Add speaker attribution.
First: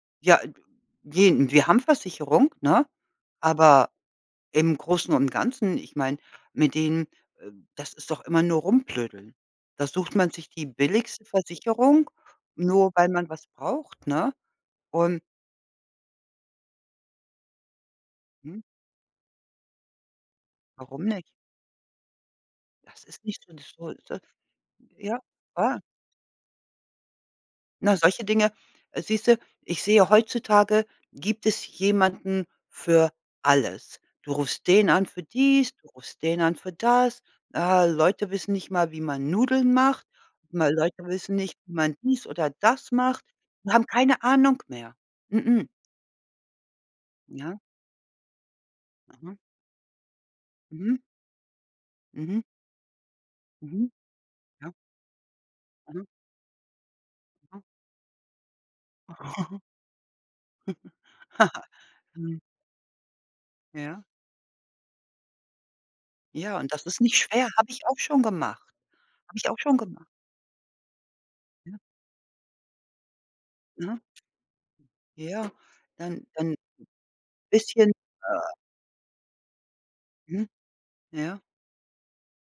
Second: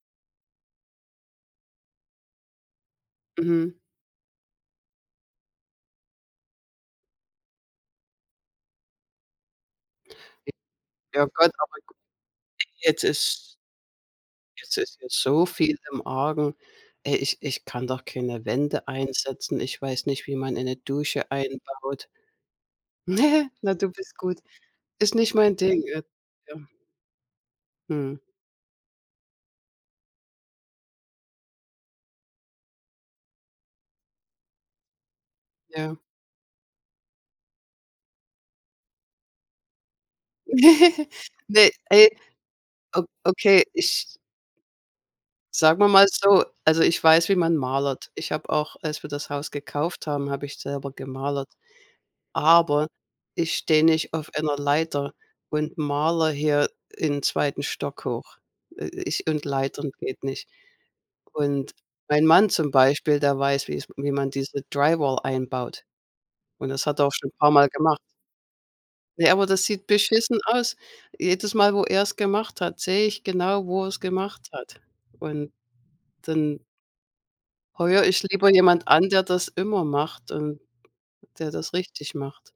Speaker 1: Ja, gehen wir haben Versicherung, ne?
Speaker 2: Mhm.
Speaker 1: Aber im Großen und Ganzen, ich meine, mit denen, äh, das ist doch immer nur rumblödeln. Da sucht man sich
Speaker 2: I
Speaker 1: die
Speaker 2: ja,
Speaker 1: billigste Versicherung,
Speaker 2: [unintelligible]
Speaker 1: nur
Speaker 2: jetzt
Speaker 1: weil man was
Speaker 2: ist
Speaker 1: braucht, ne?
Speaker 2: Jetzt ist ja
Speaker 1: Und
Speaker 2: so viel im Argen. Ey, ich ich kann doch keine
Speaker 1: Mhm.
Speaker 2: Wände einsetzen. Ich weiß nicht, wie man eine
Speaker 1: Warum
Speaker 2: Dusche
Speaker 1: nicht?
Speaker 2: einbaut.
Speaker 1: Das ist nicht
Speaker 2: Ne,
Speaker 1: so, 'n.
Speaker 2: na du bist
Speaker 1: [unintelligible]
Speaker 2: gut. Ist
Speaker 1: Ja,
Speaker 2: nicht mein
Speaker 1: wahr.
Speaker 2: Ding, äh ja.
Speaker 1: Na
Speaker 2: Mhm.
Speaker 1: solche Dinge äh, siehst du ich sehe heutzutage gibt es jemanden für alles. Du rufst den an für dies, du
Speaker 2: Ja.
Speaker 1: rufst den an für das. Äh, Leute wissen nicht mal, wie man Nudeln macht, Leute wissen nicht,
Speaker 2: Ne,
Speaker 1: wie man
Speaker 2: ne.
Speaker 1: dies oder das
Speaker 2: O
Speaker 1: macht,
Speaker 2: Okay,
Speaker 1: die haben
Speaker 2: ich
Speaker 1: keine Ahnung mehr. Mh-mh.
Speaker 2: Sagen wir mal so, also, ich weiß, wie man
Speaker 1: Ja.
Speaker 2: malert. Ich habe auch als wir das
Speaker 1: Aha.
Speaker 2: Haus gekauft haben, habe ich selber
Speaker 1: Mhm.
Speaker 2: gemalert,
Speaker 1: Mhm.
Speaker 2: aber ich stehe
Speaker 1: Mhm.
Speaker 2: nicht auf einer
Speaker 1: Ja.
Speaker 2: Leiter und
Speaker 1: Mhm.
Speaker 2: malere hier in
Speaker 1: Aha.
Speaker 2: 2. Stock hoch. Äh, äh, ich und Leitern geht nicht. Und mein
Speaker 1: Mhm.
Speaker 2: Mann zum Beispiel, der weiß, wie's
Speaker 1: Ja.
Speaker 2: wie man diese Dry Wall einbaut.
Speaker 1: Ja,
Speaker 2: Und
Speaker 1: und das
Speaker 2: das hat
Speaker 1: ist
Speaker 2: er auch
Speaker 1: nicht
Speaker 2: schon
Speaker 1: schwer,
Speaker 2: paarmal
Speaker 1: habe ich auch
Speaker 2: gemacht.
Speaker 1: schon gemacht,
Speaker 2: Ja,
Speaker 1: habe
Speaker 2: aber
Speaker 1: ich auch
Speaker 2: das
Speaker 1: schon
Speaker 2: sieht
Speaker 1: gem
Speaker 2: beschissen aus. Jedes Mal,
Speaker 1: Mhm.
Speaker 2: wo er's gemacht hat, sehe ich genau, wo er's
Speaker 1: Ja.
Speaker 2: gemacht hat. Und
Speaker 1: Ja, dann dann
Speaker 2: dann
Speaker 1: bisschen,
Speaker 2: heuere ich lieber
Speaker 1: äh
Speaker 2: jemand an, der das immer macht
Speaker 1: Mhm,
Speaker 2: und,
Speaker 1: ja.
Speaker 2: der das richtig macht.